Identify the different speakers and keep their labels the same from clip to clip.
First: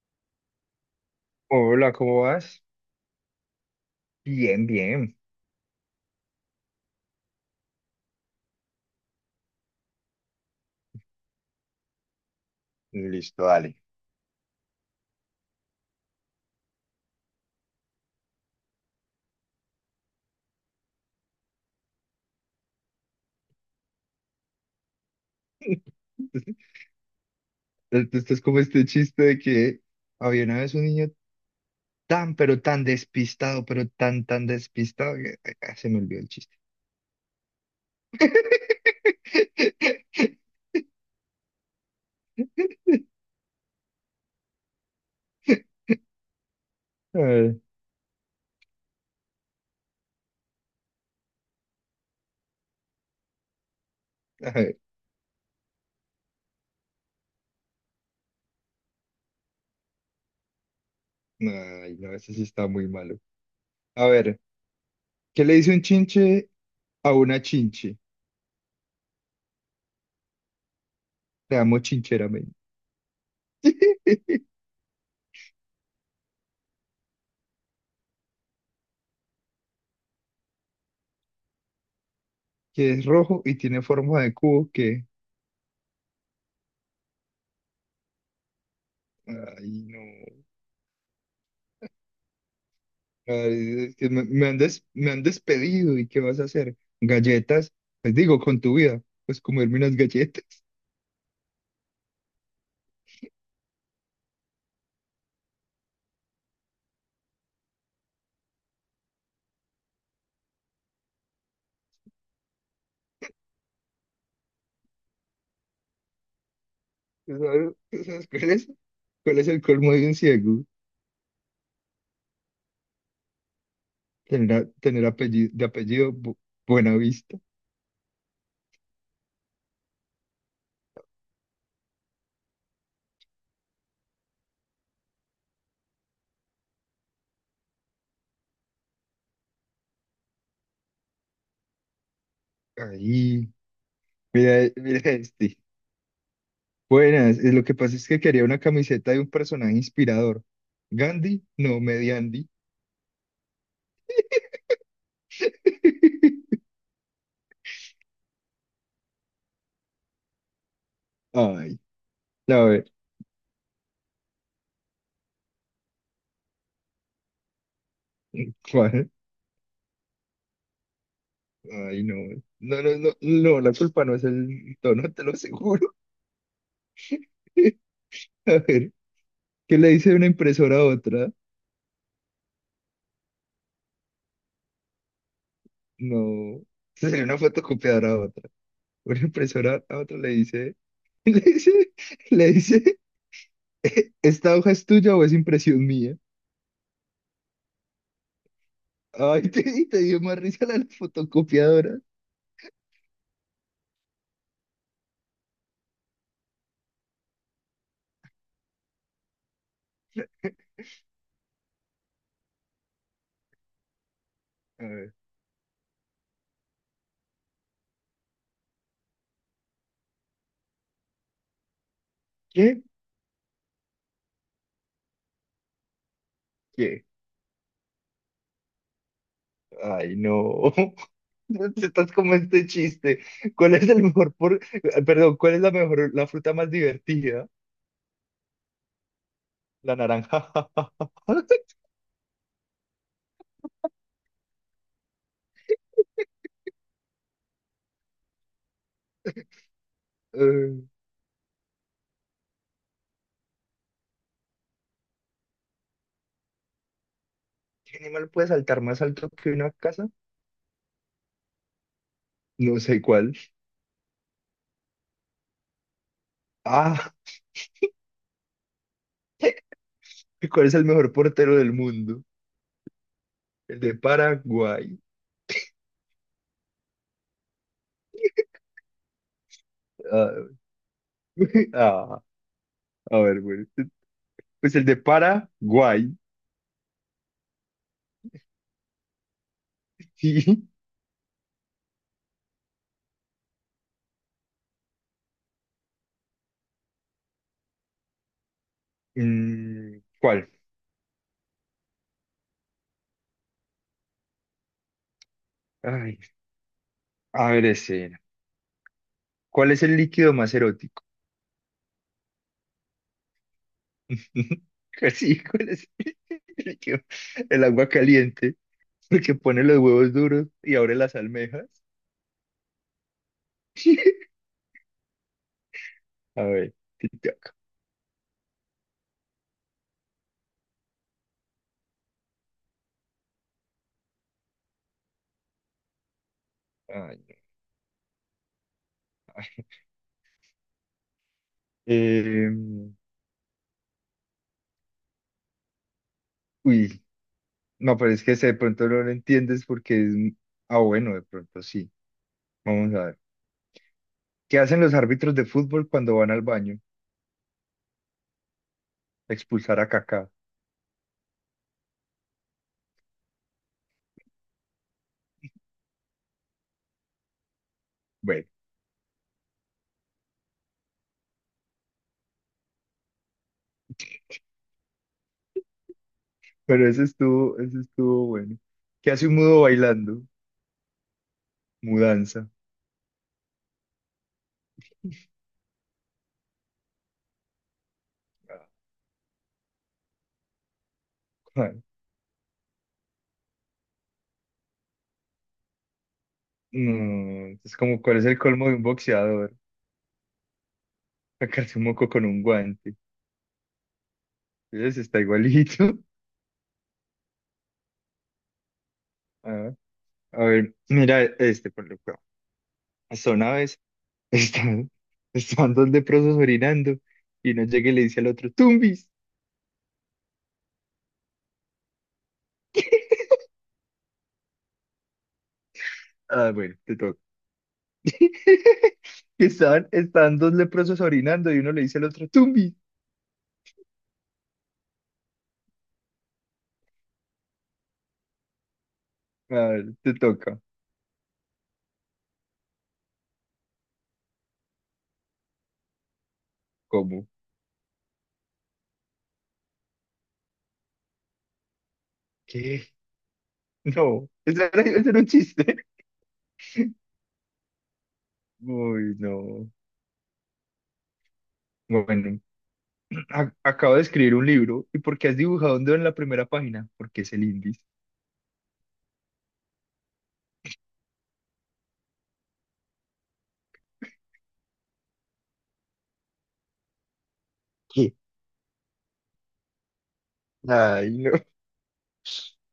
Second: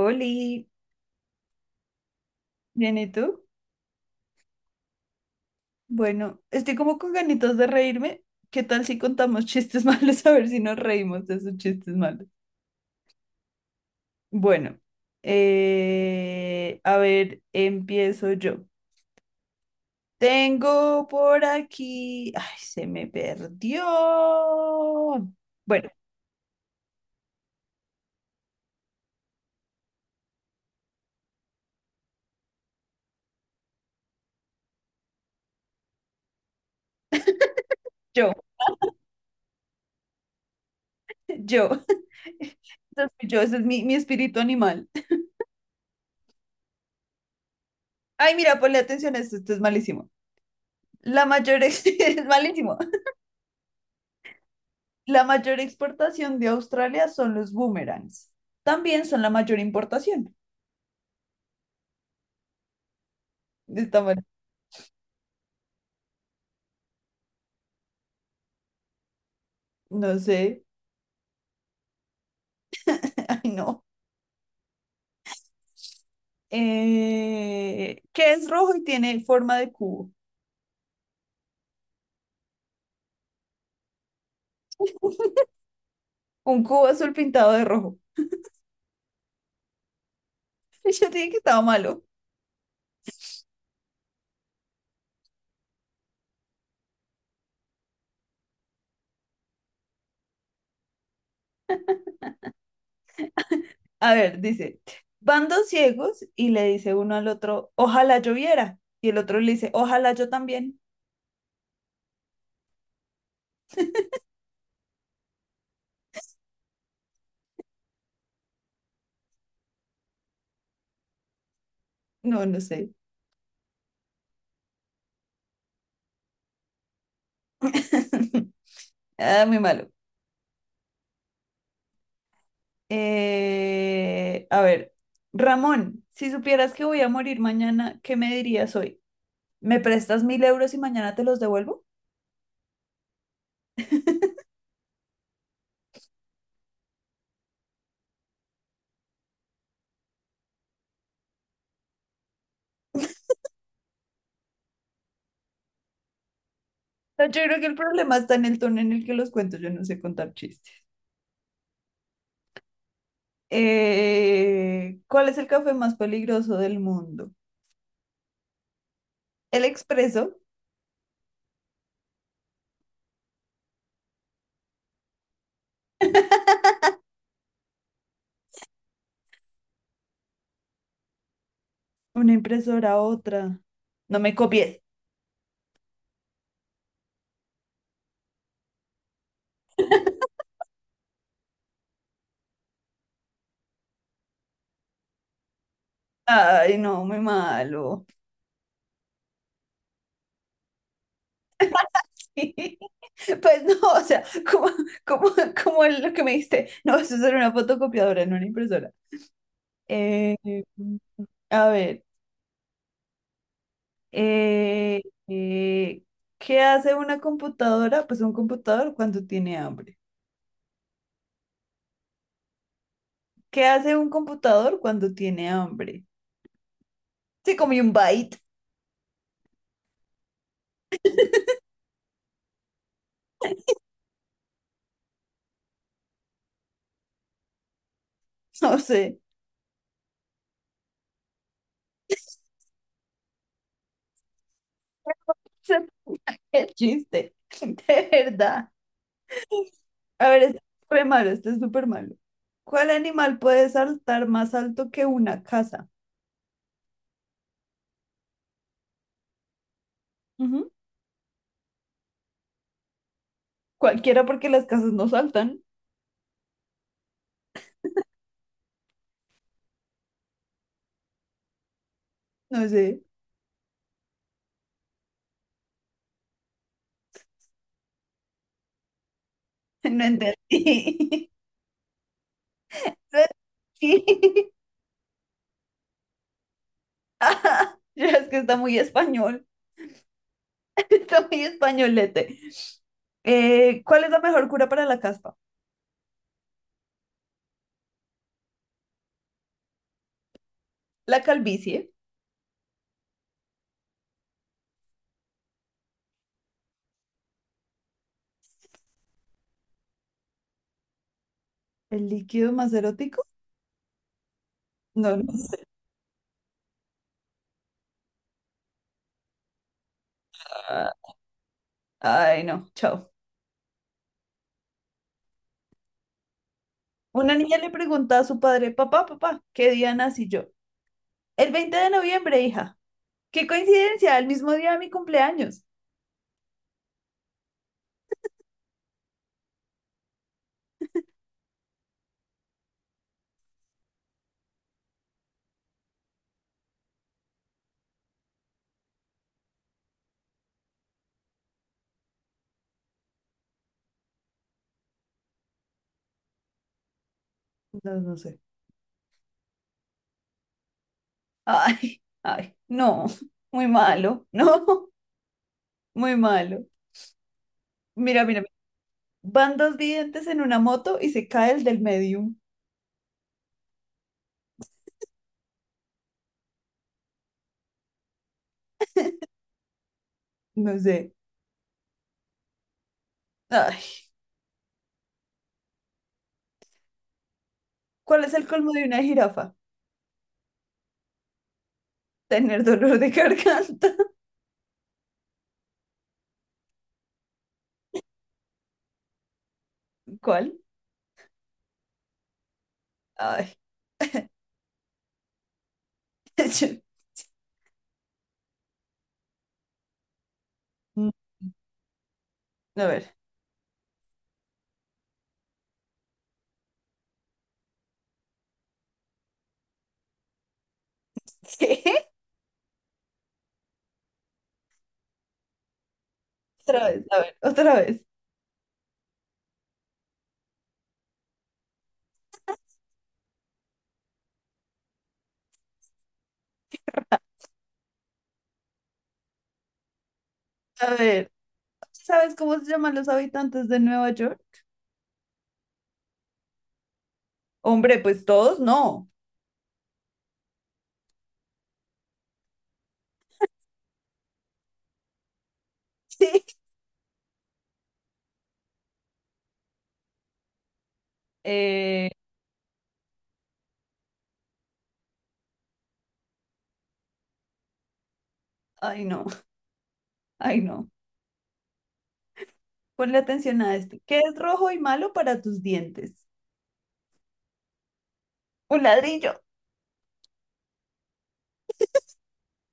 Speaker 1: Oli,
Speaker 2: Hola, ¿cómo vas?
Speaker 1: bien, ¿y tú?
Speaker 2: Bien, bien.
Speaker 1: Bueno, estoy como con ganitas de reírme. ¿Qué tal si contamos chistes malos? A ver si nos reímos de esos chistes malos.
Speaker 2: Listo, dale.
Speaker 1: Bueno, a ver, empiezo yo. Tengo por aquí. Ay, se me perdió. Bueno,
Speaker 2: Esto es como este chiste de que había una vez un niño tan, pero tan despistado, pero tan despistado que ay, se me olvidó el chiste.
Speaker 1: yo, yo. Entonces, yo, ese es mi espíritu animal.
Speaker 2: Ay,
Speaker 1: Ay, mira, ponle atención a esto, esto es malísimo. Es malísimo.
Speaker 2: ay,
Speaker 1: La mayor exportación de Australia son los boomerangs. También son la mayor importación.
Speaker 2: no, ese sí está muy malo.
Speaker 1: Está
Speaker 2: A
Speaker 1: mal.
Speaker 2: ver, ¿qué le dice un chinche a una chinche?
Speaker 1: No sé.
Speaker 2: Te amo chincheramente.
Speaker 1: Ay, no. ¿Qué es rojo y tiene forma de cubo?
Speaker 2: ¿Que es rojo y tiene forma de cubo que...?
Speaker 1: Un cubo azul pintado de rojo.
Speaker 2: Ay, no.
Speaker 1: Yo dije que estaba malo.
Speaker 2: Ay, que me han me han despedido y ¿qué vas a hacer? Galletas, les digo, con tu vida, pues comerme unas galletas.
Speaker 1: A ver, dice, van dos ciegos y le dice uno al otro, ojalá lloviera. Y el otro le dice, ojalá yo también.
Speaker 2: Tú sabes cuál es? ¿Cuál es el colmo de un ciego?
Speaker 1: No, no sé.
Speaker 2: Tener, tener apellido, de apellido Buenavista.
Speaker 1: Ah, muy malo. A ver, Ramón, si supieras que voy a morir mañana, ¿qué me dirías hoy? ¿Me prestas 1.000 euros y mañana te los devuelvo?
Speaker 2: Ahí, mira, mira este. Buenas, lo que pasa es que quería una camiseta de un personaje inspirador. Gandhi, no, Mediandi.
Speaker 1: No, yo creo que el problema está en el tono en el que los cuento, yo no sé contar chistes.
Speaker 2: Ay, a ver,
Speaker 1: ¿Cuál es el café más peligroso del mundo?
Speaker 2: ¿cuál?
Speaker 1: ¿El expreso?
Speaker 2: Ay, no, no, no, no, no, la culpa no es el tono, te lo aseguro. A ver, ¿qué le dice una impresora a otra?
Speaker 1: ¿Una impresora otra? No me copies.
Speaker 2: No, sería una fotocopiadora a otra. Una impresora a otra le dice, le dice, le dice, ¿esta hoja es tuya o es impresión mía?
Speaker 1: Ay, no, muy malo.
Speaker 2: Ay, y te dio más risa la de la fotocopiadora.
Speaker 1: Pues no, o sea, como, como, como lo que me diste, no, eso es una fotocopiadora, no una impresora. Eh, a ver,
Speaker 2: A
Speaker 1: eh,
Speaker 2: ver,
Speaker 1: eh, ¿Qué hace una computadora? Pues un computador cuando tiene hambre.
Speaker 2: ¿qué?
Speaker 1: ¿Qué hace un computador cuando tiene hambre?
Speaker 2: ¿Qué?
Speaker 1: Se comió un byte,
Speaker 2: Ay, no. Estás como este chiste. ¿Cuál es el mejor Perdón, ¿cuál es la fruta más divertida?
Speaker 1: no sé.
Speaker 2: La naranja.
Speaker 1: Qué chiste, de verdad. A ver, este es
Speaker 2: Eh,
Speaker 1: súper malo, este es súper malo. ¿Cuál animal puede saltar más alto que una casa?
Speaker 2: ¿Qué animal puede saltar más alto que una casa?
Speaker 1: Ujú.
Speaker 2: No sé cuál.
Speaker 1: Cualquiera porque las casas no saltan.
Speaker 2: Ah, ¿cuál es el mejor portero del mundo?
Speaker 1: No sé,
Speaker 2: El de Paraguay.
Speaker 1: no
Speaker 2: Ah,
Speaker 1: entendí.
Speaker 2: ah, a
Speaker 1: No
Speaker 2: ver, bueno.
Speaker 1: entendí.
Speaker 2: Pues el de Paraguay.
Speaker 1: Ajá, ya es que está muy español, está muy españolete. ¿Cuál es la mejor cura para la caspa?
Speaker 2: Mm, ¿cuál?
Speaker 1: La calvicie,
Speaker 2: Ay, a ver, ese. ¿Cuál es el líquido más erótico?
Speaker 1: el líquido más erótico. No, no
Speaker 2: Sí, ¿cuál
Speaker 1: sé.
Speaker 2: es el líquido? El agua caliente, porque pone los huevos duros y abre las almejas.
Speaker 1: Ay, no, chao.
Speaker 2: A ver,
Speaker 1: Una
Speaker 2: tic-tac.
Speaker 1: niña le pregunta a su padre, papá, papá, ¿qué día nací yo? El 20 de noviembre, hija. ¿Qué coincidencia? El mismo día de mi cumpleaños.
Speaker 2: Ay, no. Eh, uy, no, pero es que ese de pronto no lo entiendes porque ah, bueno, de pronto sí. Vamos a ver. ¿Qué hacen los árbitros de fútbol cuando van al baño?
Speaker 1: No, no sé.
Speaker 2: Expulsar a Kaká.
Speaker 1: Ay, ay, no, muy malo, no, muy malo. Mira, mira,
Speaker 2: Bueno,
Speaker 1: mira. Van dos videntes en una moto y se cae el del medio.
Speaker 2: pero ese estuvo bueno. ¿Qué hace un mudo bailando?
Speaker 1: No sé.
Speaker 2: Mudanza.
Speaker 1: Ay, ¿cuál es el colmo de una jirafa?
Speaker 2: Ah,
Speaker 1: Tener dolor de garganta.
Speaker 2: no, es como, ¿cuál es el colmo de un boxeador?
Speaker 1: ¿Cuál?
Speaker 2: Sacarse un moco con un guante.
Speaker 1: Ay,
Speaker 2: Ese está igualito.
Speaker 1: yo-
Speaker 2: Ah, a ver,
Speaker 1: mm,
Speaker 2: mira este, por lo que...
Speaker 1: a ver.
Speaker 2: Son aves. Están, están dos leprosos orinando y uno llega y le dice al otro, Tumbis.
Speaker 1: ¿Qué?
Speaker 2: Ah, bueno,
Speaker 1: Otra
Speaker 2: te
Speaker 1: vez, a
Speaker 2: toca.
Speaker 1: ver, otra vez.
Speaker 2: Están dos leprosos orinando y uno le dice al otro, Tumbis. Ah, te toca.
Speaker 1: A ver, ¿sabes cómo se llaman los habitantes de Nueva York?
Speaker 2: ¿Cómo?
Speaker 1: Hombre, pues todos no.
Speaker 2: ¿Qué? No, eso era, ese era un chiste.
Speaker 1: Sí.
Speaker 2: Uy, no.
Speaker 1: Eh,
Speaker 2: Bueno, acabo de escribir un libro. ¿Y por qué has dibujado un dedo en la primera página? Porque es el índice.
Speaker 1: ay, no, ay, no. Ponle atención a esto. ¿Qué es rojo y malo para tus dientes?
Speaker 2: ¿Qué?
Speaker 1: Un ladrillo.
Speaker 2: Ay, no.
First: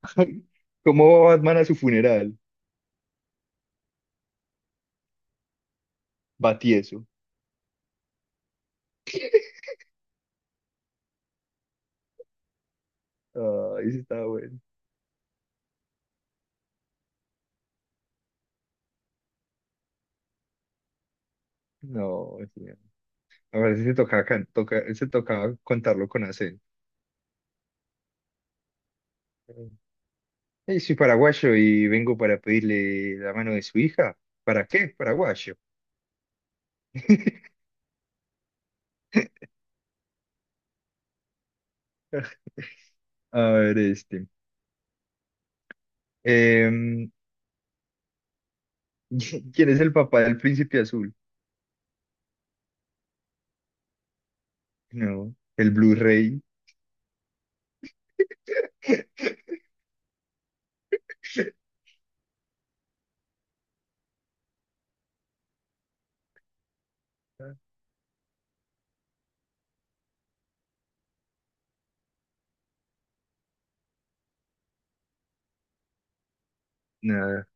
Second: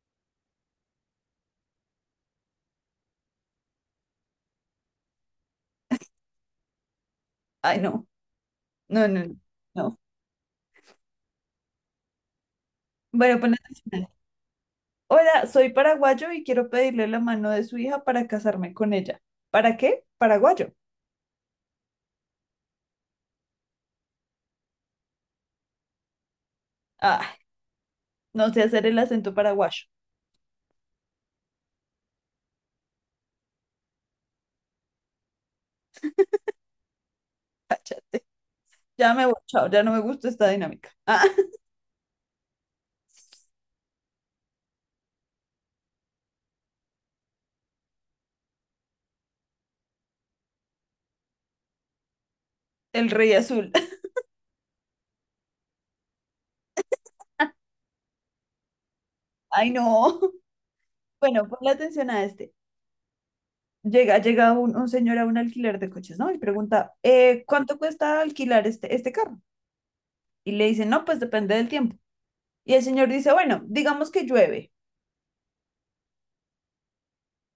Speaker 2: ¿Cómo va Batman a su funeral? Batieso.
Speaker 1: Ay, no, no, no, no, no. Bueno, ponle
Speaker 2: Ay, ese
Speaker 1: atención.
Speaker 2: estaba bueno.
Speaker 1: Hola, soy paraguayo y quiero pedirle la mano de su hija para casarme con ella. ¿Para qué? Paraguayo.
Speaker 2: No, sí. A ver, ese tocaba contarlo con acento.
Speaker 1: Ah, no sé hacer el acento paraguayo.
Speaker 2: Soy paraguayo y vengo para pedirle la mano de su hija. ¿Para qué? Paraguayo.
Speaker 1: Ya me voy, chao, ya no me gusta esta dinámica. Ah,
Speaker 2: A ver, este. Em, ¿quién es el papá del príncipe azul?
Speaker 1: el rey azul.
Speaker 2: No, el Blu-ray.
Speaker 1: Ay, no. Bueno, ponle atención a este. Llega un señor a un alquiler de coches, ¿no? Y pregunta, ¿cuánto cuesta alquilar este carro? Y le dicen, no, pues depende del tiempo. Y el señor dice, bueno, digamos que llueve.
Speaker 2: Nada.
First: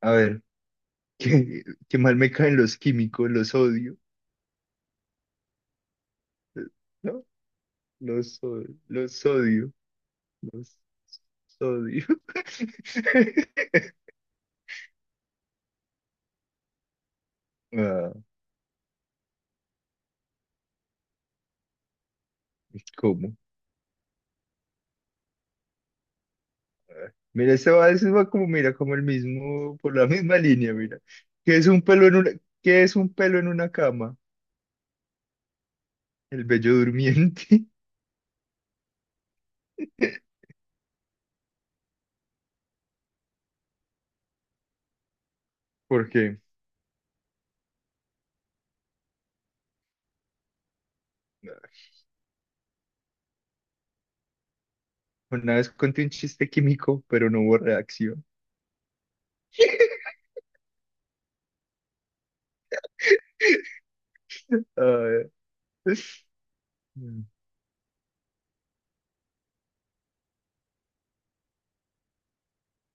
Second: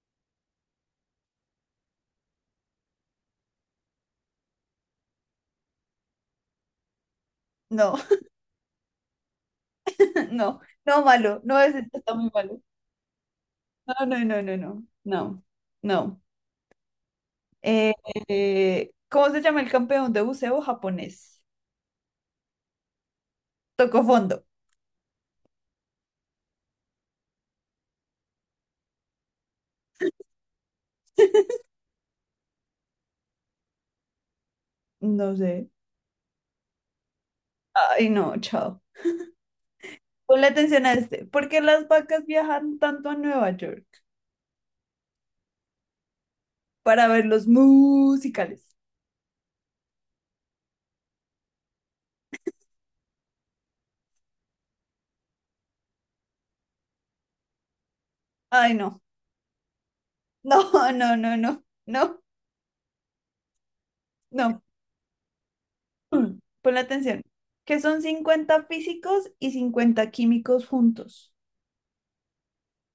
Speaker 2: A ver, qué, qué mal me caen los químicos, los odio. ¿No?
Speaker 1: No,
Speaker 2: Los, los odio.
Speaker 1: no,
Speaker 2: Los
Speaker 1: no, malo, no es,
Speaker 2: odio.
Speaker 1: está muy malo. No, no, no, no, no, no, no. Eh,
Speaker 2: Ah,
Speaker 1: ¿Cómo se llama el campeón de buceo japonés?
Speaker 2: ¿cómo?
Speaker 1: Tocó fondo.
Speaker 2: Mira, ese va como, mira, como el mismo, por la misma línea, mira. ¿Qué es un pelo en qué es un pelo en una cama?
Speaker 1: No sé.
Speaker 2: El bello durmiente.
Speaker 1: Ay, no, chao. Ponle atención a este. ¿Por qué las vacas viajan tanto a Nueva York?
Speaker 2: Porque
Speaker 1: Para ver los musicales.
Speaker 2: una vez conté un chiste químico, pero no hubo reacción.
Speaker 1: Ay, no. No, no, no, no, no, no.
Speaker 2: Ah,
Speaker 1: Ponle atención. Que son 50 físicos y 50 químicos juntos.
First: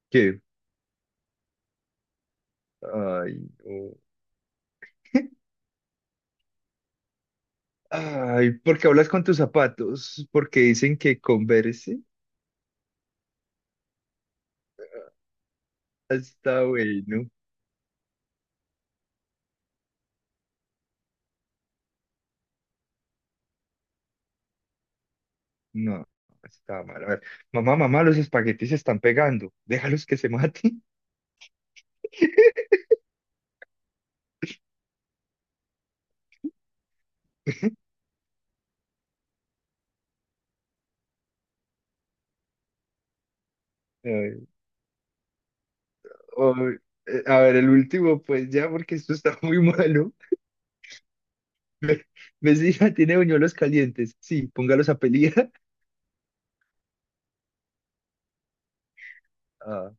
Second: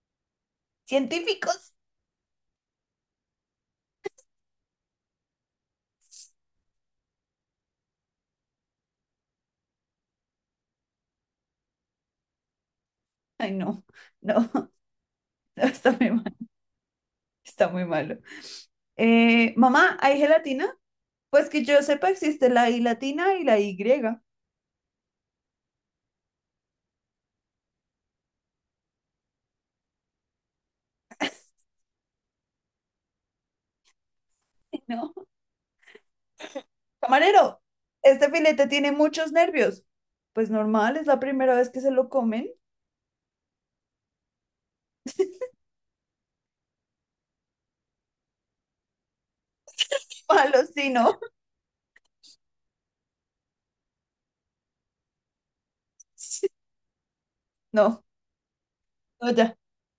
Speaker 2: ¿qué?
Speaker 1: ¿Científicos?
Speaker 2: Ay, no. Ay, ¿por qué hablas con tus zapatos? Porque dicen que converse.
Speaker 1: Ay, no, no, no, está muy mal.
Speaker 2: Está bueno.
Speaker 1: Está muy malo. Mamá, ¿hay gelatina? Pues que yo sepa, existe la I latina y la Y.
Speaker 2: No, está mal. A ver, mamá, mamá, los espaguetis se están pegando. Déjalos que se maten.
Speaker 1: No. Camarero, este filete tiene muchos nervios. Pues normal, es la primera vez que se lo comen.
Speaker 2: O, a ver, el último, pues ya, porque esto está muy malo.
Speaker 1: Malos, sí, no.
Speaker 2: Ve- Vecina, tiene buñuelos calientes. Sí, póngalos a pelear.
Speaker 1: No, no, ya.
Speaker 2: Ah,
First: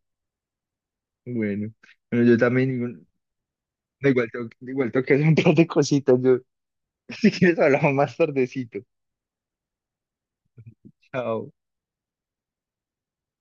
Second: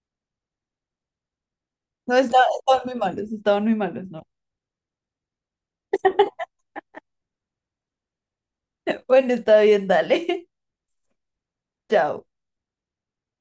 Speaker 2: bueno.
Speaker 1: No,
Speaker 2: Bueno, yo también, igual
Speaker 1: estaban muy malos, no.
Speaker 2: igual tengo que hacer un par de cositas. Yo, si quieres, hablamos más tardecito.
Speaker 1: Bueno, está bien, dale.
Speaker 2: Chao.
Speaker 1: Chao.